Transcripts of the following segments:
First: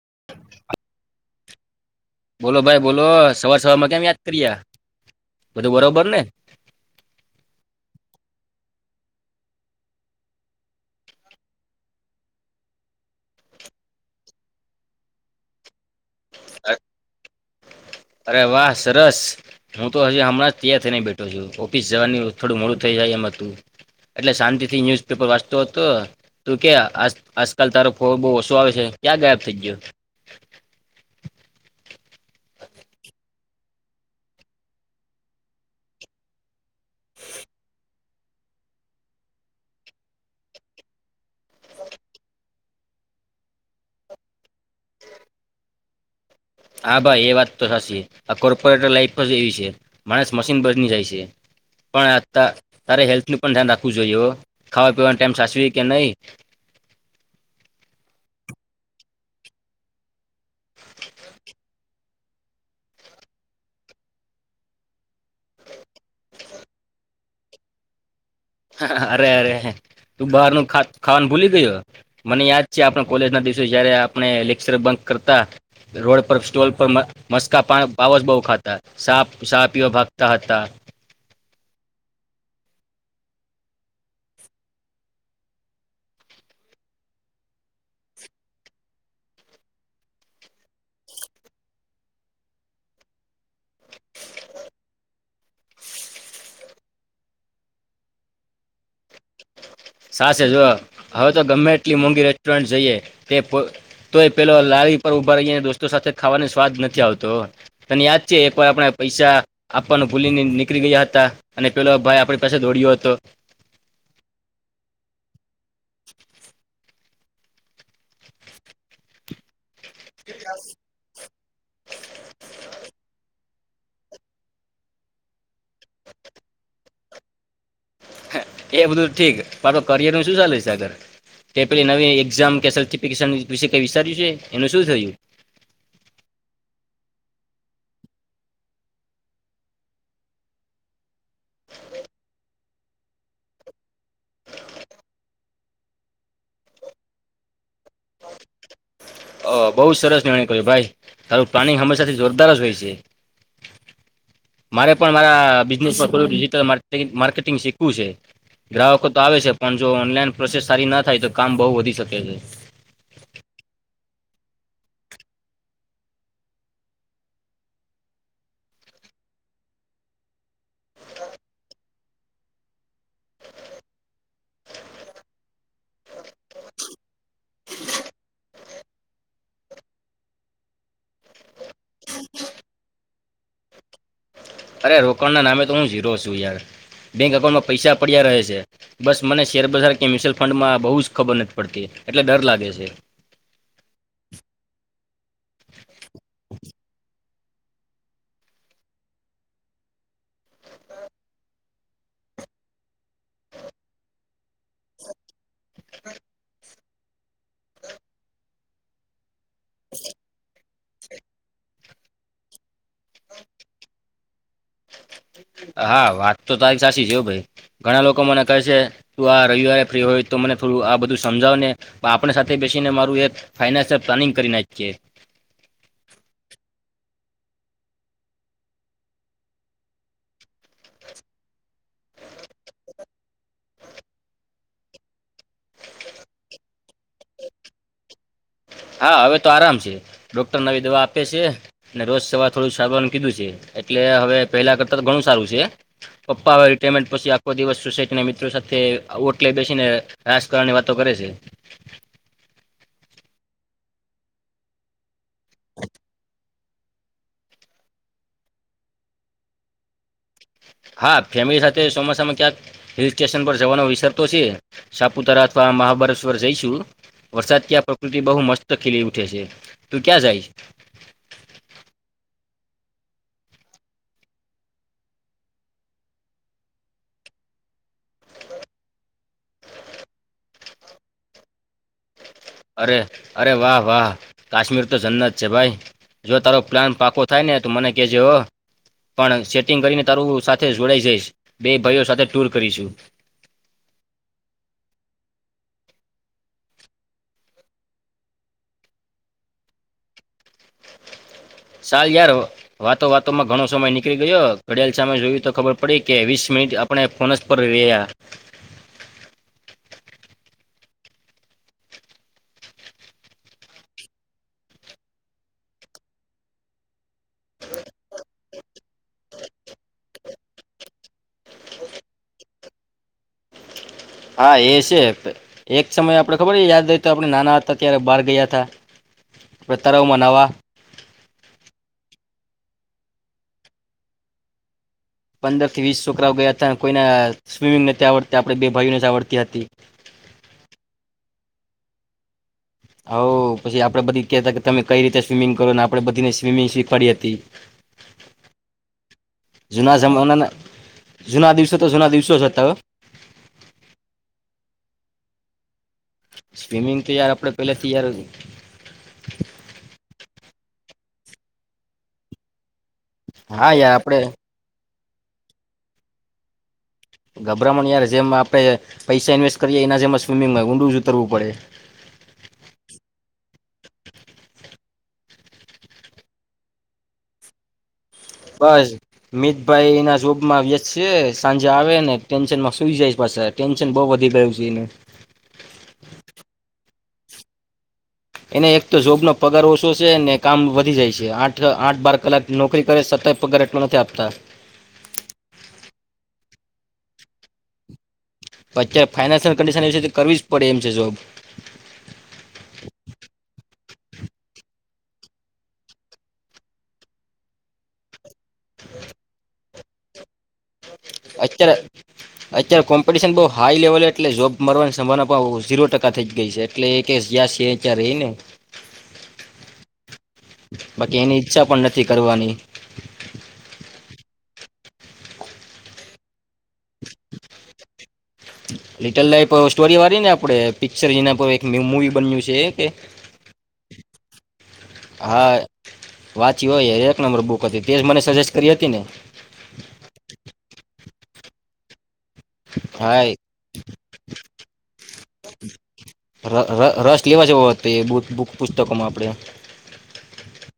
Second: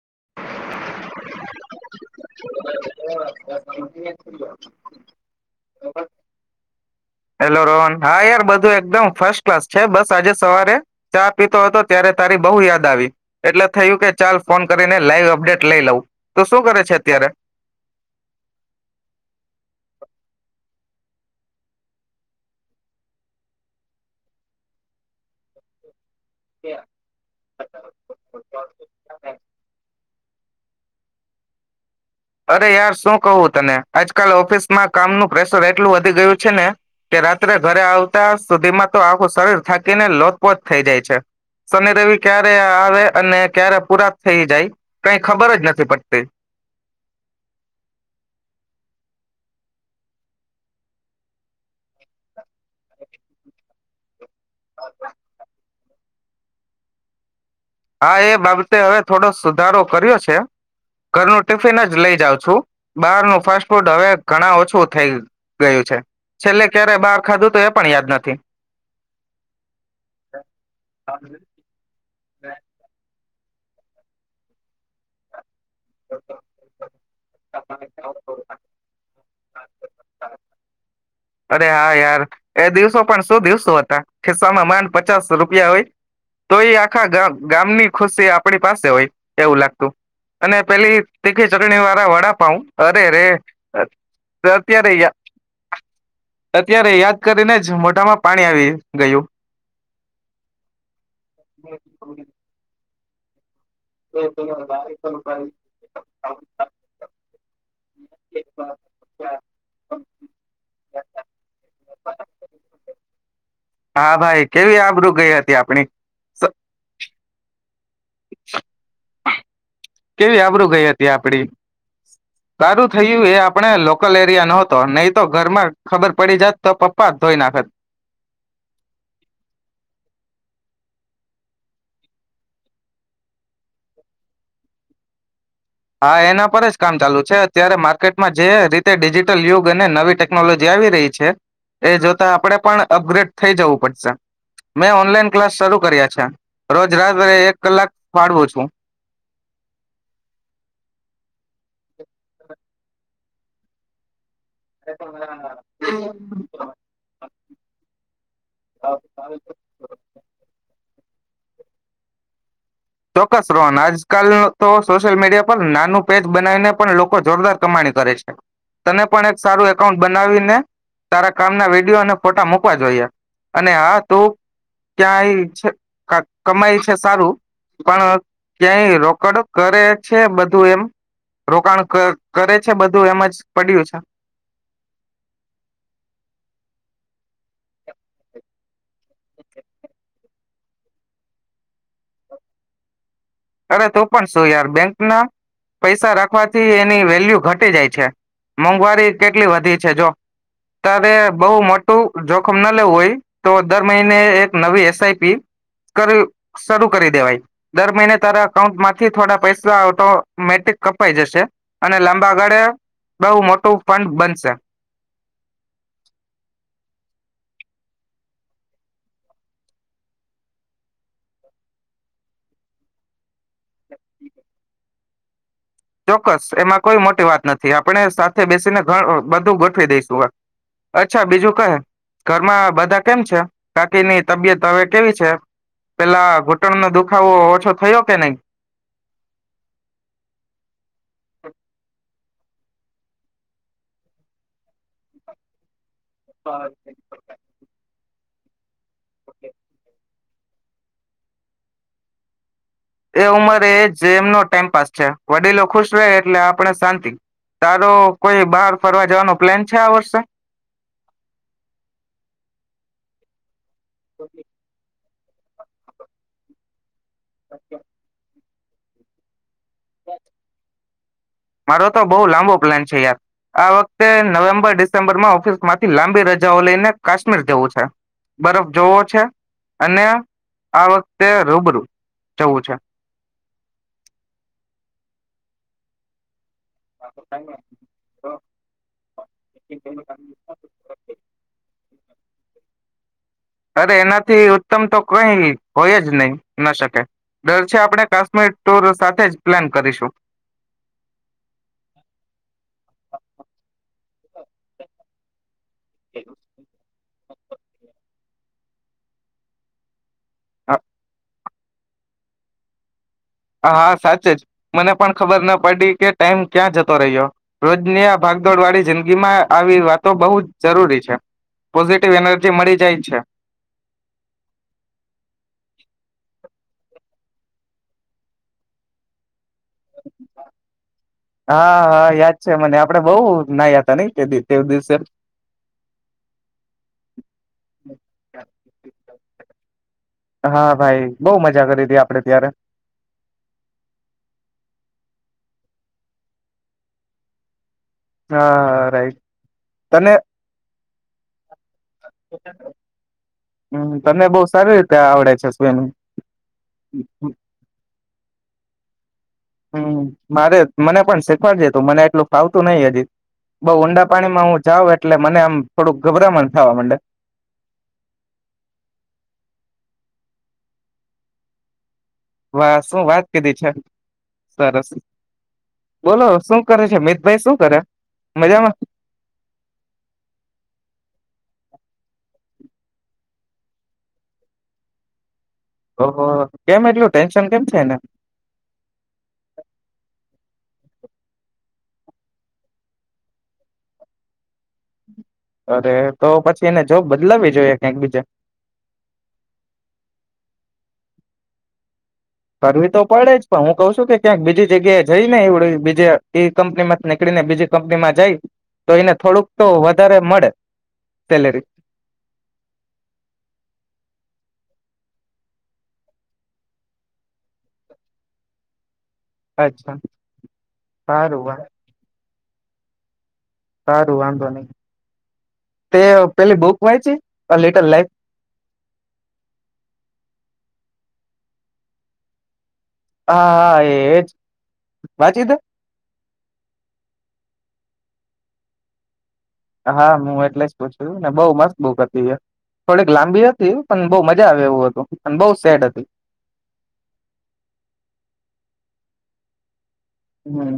[unintelligible] ભાઈ બોલો સવાર સવારમાં કેમ યાદ કર્યા બધું બરોબર ને હેલો રોહન હા યાર બધું એક એકદમ ફસ્ટ ક્લાસ છે બસ આજે સવારે ચા પીતો હતો ત્યારે તારી બહુ યાદ આવી એટલે થયું કે ચાલ ફોન કરીને લાઈવ અપડેટ લઈ લઉું. તો શું કરે છે. અરે વાહ સરસ હું તો હજી હમણાં જ તૈયાર થઈને બેઠો છું ઓફિસ જવાની થોડું મોડું થઈ જાય એમ હતું એટલે શાંતિ થી ઇંગ્લિશ ન્યૂઝપેપર વાંચતો હતો. તું કે આજ આજકાલ તારો ફોન બહુ ઓછો આવે છે ક્યાં ગાયબ થઈ ગયો. અરે યાર શું કવું તને આજકાલ ઓફિસમાં કામનું પ્રેશર એટલું વધી ગયું છે ને કે રાત્રે ઘરે આવતા સુધીમાં તો આખું શરીર થાકીને લોતપોચ થઈ જાય છે શનિ રેવિ ક્યારે આવે અને ક્યારે પૂરા થઈ જાય કઈ ખબર જ નથી પડતી. હા ભાઈ એ વાત તો સાચી આ કોર્પોરેટ લાઈફ જ એવી છે. માણસ મશીન બની જાય છે, પણ તારે હેલ્થનું પણ ધ્યાન રાખવું જોઈ હો. ખાવા પીવાની ટેમ સાચવી કે નહી. હા એ બાબતે હવે થોડો સુધારો કર્યો છે. ઘરનું ટિફિન જ લઈ જાઉં છું બહાર નો ફાસ્ટ ફૂડ હવે ઘણા ઓછું થઈ ગયું છે. છેલ્લે ક્યારે બાર ખાધું તો એ પણ યાદ નથી. હ, હ અરે અરે તું બહાર નું ખા ખાવાનું ભૂલી ગયો મને યાદ જે આપણા કોલેજ ના દિવસે જયારે આપણે લેક્ચર બંક કરતા રોડ પર સ્ટોલ પર માં મસ્કા પા પાવ જ બહુ ખાતા. સાપ સાપીઓ ભક્તા હતા. અરે હા યાર એ દિવસો પણ શું દિવસો હતા ખિસ્સામાં માંડ પચાસ રૂપિયા હોય તો એ આખા ગામ ગામની ખુશી આપણી પાસે હોય એવું લાગતું અને પેલી તીખી ચટણી વાળા વડાપાઉં અરે રે અત્યારે યા અત્યારે યાદ કરીને જ મોઢામાં પાણી આવી ગયું. સાસે જુઓ હવે તો ગમે એટલી મોંઘી રેસ્ટોરન્ટ જઈએ તે પ તો એ પેલો લારી પર ઉભા રહીયે દોસ્તો સાથે ખાવાનો સ્વાદ નથી આવતો. તને યાદ છે, એકવાર આપણે પૈસા આપવાનું ભૂલીને નીકળી ગયા હતા અને પેલો ભાઈ આપણી પાસે દોડયો હતો. હા ભાઈ કેવી આબરૂ ગઈ તે આપણે સા [unintelligible] કેવી આવરું ગઈ હતી આપડી સારું થયું એ આપ આપણે લોકલ એરિયા ન હતો નહીં તો ઘર માં ખબર પડી જત, તો પપ્પા ધોઈ નાખત. હે એ બધું ઠીક પણ તો કરિયર ન શું ચાલે છે? આગળ કે પેલી નવી એક્ઝામ કે સર્ટિફિકેશન વિશે કઈ વિચાર્યું છે? એનું શું થયું? હા એના પર જ કામ ચાલુ છે અત્યારે માર્કેટમાં જે રીતે ડિજિટલ યુગ અને નવી ટેકનોલોજી આવી રહી છે. એ જોતા આપડે પણ અગ્રેડ થઈ જવું પડશે મે ઓનલાઇન ક્લાસ શરૂ કર્યા છે રોજ રાત્રે એક કલાક ફાળવું છું. અ બહુ જ સરસ નિર્ણય કર્યો ભાઈ તારું પ્લાનિંગ હંમેશાથી જોરદાર જ હોય છે. મારે પણ આ બિઝનેસ [unintelligible] ડિજિટલમાર્કેટિંગ માર્કેટિંગ શીખવું છે ગ્રાહકો તો આવે છે પણ જો ઓનલાઈન પ્રોસેસ સારી ના થાય તો કામ બહુ વધી શકે છે. ચોક્કસ રોહન આજકાલ તો સોશિયલ મીડિયા પર નાનું પેજ બનાવીને પણ લોકો જોરદાર કમાણી કરે છે તને પણ એક સારું એકાઉન્ટ બનાવીને તારા કામના વિડિયો અને ફોટા મૂકવા જોઈએ અને હા તું ક્યાંય છે ક કમાય છે સારું પણ ક્યાંય રોકડ કરે છે બધું એમ રોકાણ કરે છે બધું એમ જ પડ્યું છે. અરે રોકાણના નામે તો હું ઝીરો છું યાર બેંક એકાઉન્ટ પૈસા પડ્યા રહે છે બસ મને શેરબજાર કે મ્યુચ્યુઅલ ફંડમાં બહુ જ ખબર નથી પડતી એટલે ડર લાગે છે. અરે તો પણ શું યાર બેંકના પૈસા રાખવાથી એની વેલ્યુ ઘટી જાય છે મોંઘવારી કેટલી વધી છે જો તારે બહુ મોટું જોખમ ના લેવું હોય તો દર મહિને એક નવી એસ આઈ પી કર્યું શું. શરૂ કરી દેવાય દર મહિને તારા અકાઉન્ટ માંથી થોડા પૈસા ઓટોમેટીક કપાઈ જશે અને લાંબા ગાળે બહુ મોટું ફંડ બનશે. હા વાત તો તારી સાચી છે એવું ભાઈ ઘણા લોકો મને કહે છે તું આ રવિવારે ફ્રી હોય તો મને થોડું આ બધું સમજાવ ને આપણે સાથે બેસીને મારું એક ફાઈનાન્સલ પ્લાનિંગ કરી નાખી. ચોક્કસ એમાં કોઈ મોટી વાત નથી આપણે સાથે બેસીને ગા બધું ગોઠવી દઈશું અચ્છા બીજું કહે ઘરમાં બધા કેમ છે? કાકીની તબિયત હવે કેવી છે? પેલા ઘૂંટણનો દુખાવો ઓછો થયો કે નહી? હા, હવે તો આરામ છે, ડોક્ટર નવી દવા આપે છે અને રોજ સવાર થોડું ચાલવાનું કીધું છે, એટલે હવે પહેલા કરતાં તો ઘણું સારું છે પપ્પા હ રિાયરમેન્ટ પછી આખો દિવસ સુસે ને મિત્રો સાથે વોટ લઈ બેસીને રાજકારણ ની વાતો કરે છે એ ઉમરે એ જેમનો ટાઈમ પાસ છે વડીલો ખુશ રહે એટલે આપ આપણે શાંતિ, તારો કોઈ બહાર ફરવા જવાનો પ્લેન છે, આ વર્ષે હા, ફેમિલી સાથે ચોમાસામાં ક્યાંક હિલ સ્ટેશન પર જવાનો વિચાર તો સે સાપુતારા અથવા મહાબલેશ્વર જઈશું વરસાદથી આ પ્રકૃતિ બહુ મસ્ત ખીલી ઉઠે સે તું ક્યાં જાય મારો તો બહુ લાંબો પ્લાન છે યાર આ વખતે નવેમ્બર ડિસેમ્બર માં ઓફિસ માંથી લાંબી રજાઓ લઈને કાશ્મીર જવું છે બરફ જોવો છે અને આ વખતે રૂબરૂ જવું છે અરે અરે વાહ વાહ કાશ્મીર તો જન્નત છે ભાઈ જો તારો પ્લાન પાકો થાય ને તો મને કેજે હ પણ સેટિંગ કરીને તારું સાથે જોડાઈ જઈશ બે ભાઈઓ સાથે ટુલ કરીશું. અરે એનાથી ઉત્તમ તો કઈ હોય જ નહી ન શકે ડર છે આપણે કાશ્મીર ટુર સાથે જ પ્લાન કરીશું. ચાલ યાર વાતો વાતોમાં ઘણો સમય નીકળી ગયો ઘડિયાળ સામે જોયું તો ખબર પડી કે વીસ મિનિટ આપણે ફોન સ પર રહ્યા. હા હા સાચે જ મને પણ ખબર ન પડી કે ટાઈમ ક્યાં જતો રહ્યો રોજની આ ભાગદોડ વાળી જિંદગીમાં આવી વાતો બહુ જ જરૂરી છે પોઝિટિવ એનર્જી મળી જાય છે. હા એ સે એક સમય આપડે ખબર યાદ તા આપણે નાના હતા ત્યારે બહાર ગયા હતા. પતારાવ મનાવા. હા હા યાદ છે મને આપડે બઉ નાયા હતા નઈ કે તે દિવસે પંદરથી વીસ છોકરાઓ ગયા તા કોઈના સ્વિમિંગ નથી આવડતા આપડે બે ભાઈઓને જ આવડતી હતી. હા ભાઈ બહુ મજા કરી તી આપડે ત્યારે. હાવ પછી આપડે બધી કહેતા કે તમે કઈ રીતે સ્વિમિંગ કરો ને આપડે બધીને સ્વિમિંગ શીખવાડી હતી. હા રાઈટ જૂના તને જમાનાના જૂના દિવસો તો જૂના દિવસો જ હતા હો. હમ તને બઉ સાર રીતે આ આવડા છે સ્વિમિંગ. સ્વિમિંગ તો યાર આપડે પહેલા તૈયાર. હમ. મારે મને પણ શીખવાડ જે તું મને એટલું ફાવતું નઈ હદી. બઉ હા યાર ઊંડા આપણે પાણીમાં હું જાઉ એટલે મને આમ થોડુંક ગભરામણ થાવા મંડે. ગભરામણ યાર જેમ આપડે પૈસા ઇન્વેસ્ટ કરીએ એના જેમાં સ્વિમિંગમાં ઊંડું જ ઉતરવું પડે. વા શું વાત કીધી છે સરસ બોલો શું કરે છે મિતભાઈ શું કરે? મજામાં બસ મિતભાઈના શોભમાં વ્યસ સે સાંજે આવે ને ટેન્શનમાં સુઈ જાઈશ પાસા ટેન્શન બઉ વધી ગયું છે એને ઓહો કેમ એટલું ટેન્શન કેમ છે એને? એને એક તો જોબનો પગાર ઓછો સે ને કામ વધી જાય સે આઠ આઠ બાર કલાક નોકરી કરે સતાંય પગાર એટલો નથી આપતા. અરે તો પછી એને જોબ બદલાવી જોઈએ ક્યાંક બીજા. અત્યારે ફાઈનાન્શિયલ કન્ડિશન એવી છે કે કરવી જ પડે એમ છે જોબ. કરવી તો પડે જ પણ હું કઉ છું કે ક્યાંક બીજી જગ્યાએ જઈ ને એવડે બીજે તે કંપનીમાંથી નીકળી ને બીજી કંપનીમાં જાઈ તો એને થોડુંક તો વધારે મળે. સેલેરી અત્યારે-અત્યારે કોમ્પિટિશન બહુ હાઈ લેવલ એટલે જોબ મરવાની સંભના પણ ઝીરો ટકા થઈ જ ગઈ છે, એટલે એ કે જ્યાં છે ત્યાં રે ને અચ્છા બાકી એની સારું વા ઈચ્છા પણ નથી કરવાની. [inaudible] સારું વાંધો નહી તે પેલી બુક વાંચી little life little life story વાળી ને આપડે પિક્ચર જેના પર એક મુવી બન્યું છે. કે હા, હા એજ વાંચી હા તે? વાંચી હોય એક નંબર બુક હતી તેજ મને સજેસ્ટ કરી હતી ને. હા હું એટલે જ પૂછું ને બઉુ મસ્ત બુક હતી હ થોડીક હા એ લાંબી હતી પણ બહુ મજા આવે એવું હતું અને બહ સેડ હતી. ર- તોકોમાં આપણે આ હમ્મ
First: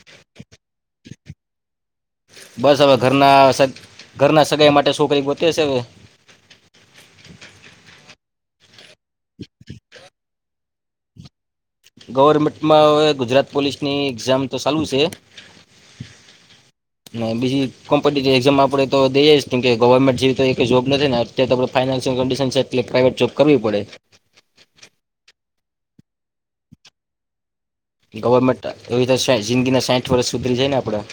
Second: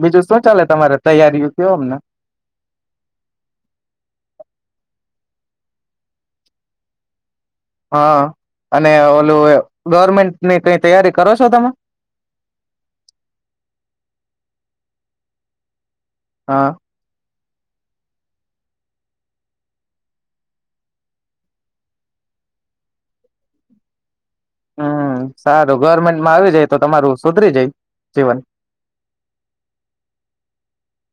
બીજું શું ચાલે તમારે તૈયારીઓ કેવ અમને બસ હવે ઘરના સ ઘરના સગાઈ માટે છોકરી ગોત્યે સે હવે હા, અને ઓલું ગવર્મેન્ટની કઈ તૈયારી કરો છો તમે? ગવર્મેન્ટમાં હવે ગુજરાત પોલીસની એક્ઝામ તો ચાલુ સે. હા. બીજી કોમ્પિટિવ એક્ઝામ આપે તો દઈએ કે ગવર્મેન્ટ જેવી એક જોબ નથી ને અત્યારે તો આપણે ફાઈનાન્શિયલ કન્ડિશન છે એટલે પ્રાાઈવેટ જોબ કરવી પડે. હમ સારું ગવર્મેન્ટમાં આવી જાય તો તમારું સુધરી જાય. જીવન ગવર્મેન્ટ એવી જિંદગી ના સાહીઠ વર્ષ સુધરી જાય ને આપડે.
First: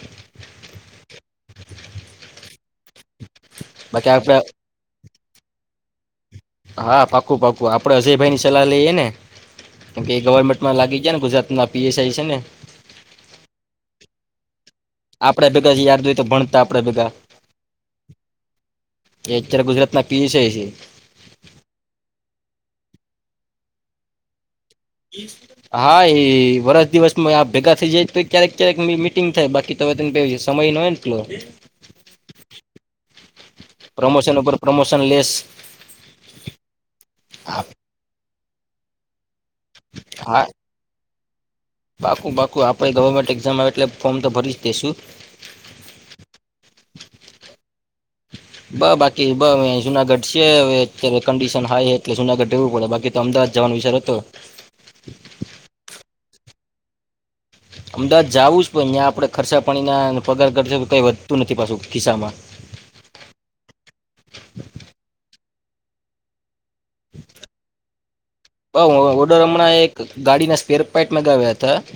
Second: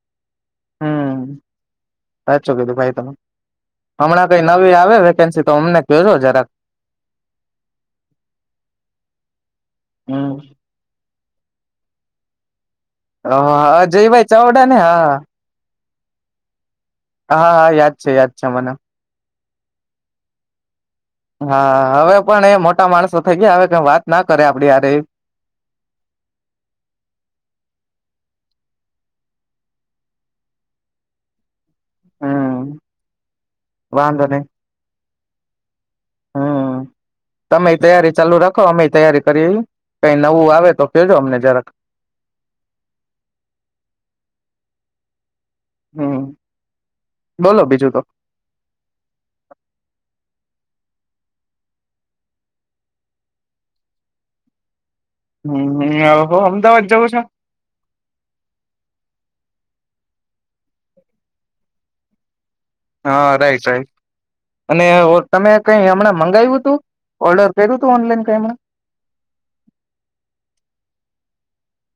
હમ, સાચું કીધું ભાઈ તો બાકી હમણાં આપણે કઈ નવી આવે તો અમને કો જરા. હા પાાકું પાાકું આપડે અજય ભાઈ ની સલાહ લઈએ ને કે હમ ગવર્મેન્ટમાં લાગી ગ્યા ને ગુજરાત ના પીએસઆઈ છે ને. હ અજય ભાઈ ચાવ આપડે ભેગા યા તો ભણતા આપડે ભેગા હા હા યાદ છે યાદ છે મને. એ અત્યારે ગુજરાત ના પીએ છે. હા હવે પણ એ મોટા માણસો થઈ ગયા હવે વાત ના કરે આપ. હા એ વરષ દિવસમાં આ ભેગા થઇ જાય તે ક્યારેક ક્યારેક મિટિંગ થાય બાકી ત તને સમય ન એટલો. હમ વાંધો પ્રમોશન નહી ઉપર પ્રમોશન લેસ હમ તમે તૈયારી ચાલુ રાખ અમે તૈયારી કઈ હા નવું આવે તો કેજો અમને. જરાક બાકુ બાકુ આપણે ગવર્મેન્ટ એક્ઝામ આવે એટલે ફોર્મ તો ભરી જ દેશુ હમ બોલો બીજું તો બ બાકી બ જુનાગઢ છે. અત્યારે કંડિશન હાય એટલે જુનાગઢ જવું પડે બાકી તો અમદાવાદ જવાનો વિષાર હતો. હમ અમદાવાદ જવું છો. અમદાવાદ જઉું જ પણ અહી્યાં આપડણે ખર્સા પાણીના પગાર કરશ કઈ વધતું નથી પાછું ખિસ્સામાં. હા રાઈટ રાઈટ અને તમે કઈ હમણાં મંગાવ્યું હતું ઓર્ડર કર્યું હતું ઓનલાઈન? કઈ હમણાં બ વડોરમણાએ એક ગાડીના સ્પેરપેટમાં ગાવ્યા હતા. ત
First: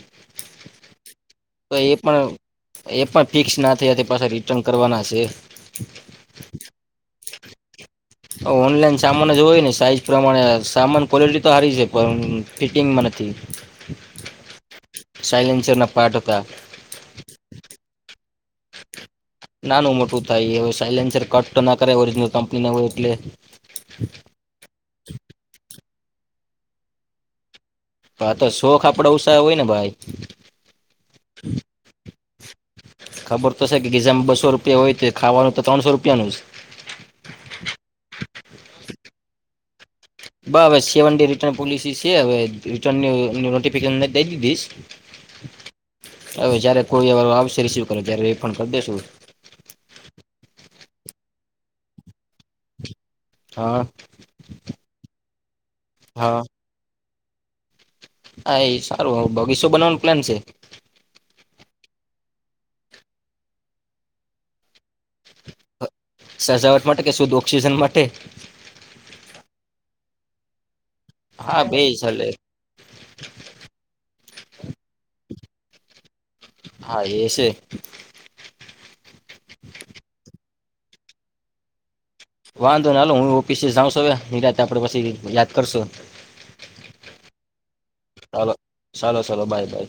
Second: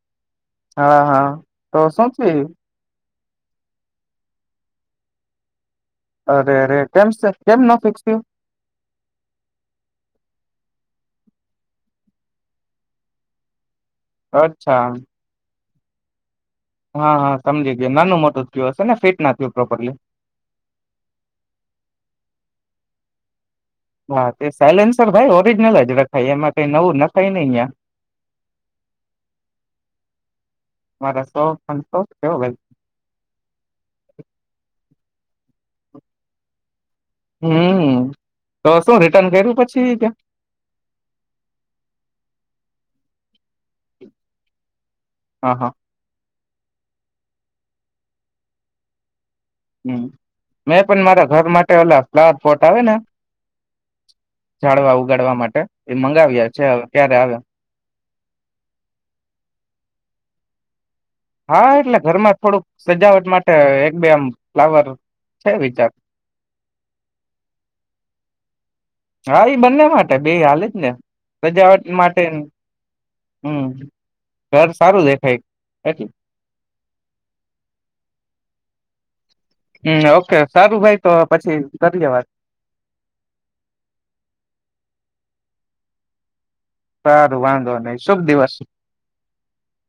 હા હા. તો એ શું પણ થયું એ પણ ફિક્સ ના થયા તે પાછા રિટર્ન કરવાના હશે. અરે અરે કેમ કેમ ન ફિકસ થીયુ? ઓનલાઈન સામાન જ હોય ને સાઈઝ પ્રમાણે સામાન ક્વોલિટી તો સારી છે પણ ફિટિંગમાં નથી. અચ્છા. સાયલેન્સરના પાર્ટ ટા હા હા સમજી ગયો નાનું મોટું જ કયો હશે ને ફીટ નાનું મોટું થાય એ સાયલેન્સર કટ તો ના કરે ઓરિજનલ કંપનીને હોય એટલે હા તે સાયલેન્સર ભાઈ ઓરિજનલ જ ખાઈ એમાં કઈ નવું નખાય નને અહિયાં. હા તો શોખ આપડ ઉછાય હોય ને ભાઈ. કેવ ભાઈ ખબર તો છે કે ગીઝામાં બસો રૂપિયા હોય તો ખાવાનું તો ત્રણસો રૂપિયાનું જ. હમ્મ તો શું રિટર્ન કર્યું પછી ત્યા? બ હવે સેવન ડે રિટર્ન પોલિસી છે હવે રિટર્ન ફિકનને દ દીધશ હા હા હવે જયારે કોઈ વાર આવશે રિસીવ કરે ત્યારે રિફડ કરી દેસું. હમ્મ મેં પણ મારા ઘર માટે ઓલા ફ્લાવર ફર્ટ આવે ને હા જાડવા ઉગાડવા માટે એ હા મંગાવ્યા છે હવે ક્યારે આવે્યા હા એ સારું બગીચું બનવાનું પ્લાન છે. હા એટલે ઘરમાં થોડુંક સજાવટ માટે એક બે આમ ફ્લાવર છે વિચાર. સજાવટ માટે કે શુદ્ધ ઓક્સિજન માટે. હા એ બંને માટે બે હલે જ ને. હા બે સજાવટ માટે ચાલે હમ ઘર સારું દેખાય એટલે હા એ છે. હમ ઓકે સારું ભાઈ તો પછી કરી લેવા વાંધો નઈ હાલો હું ઓફિસે જાઉંશું હવે નિરાતે આપણે પછી યાદ કરશો સારું વાંધો નહી શુભ દિવસ ચાલો ચાલો બાય બાય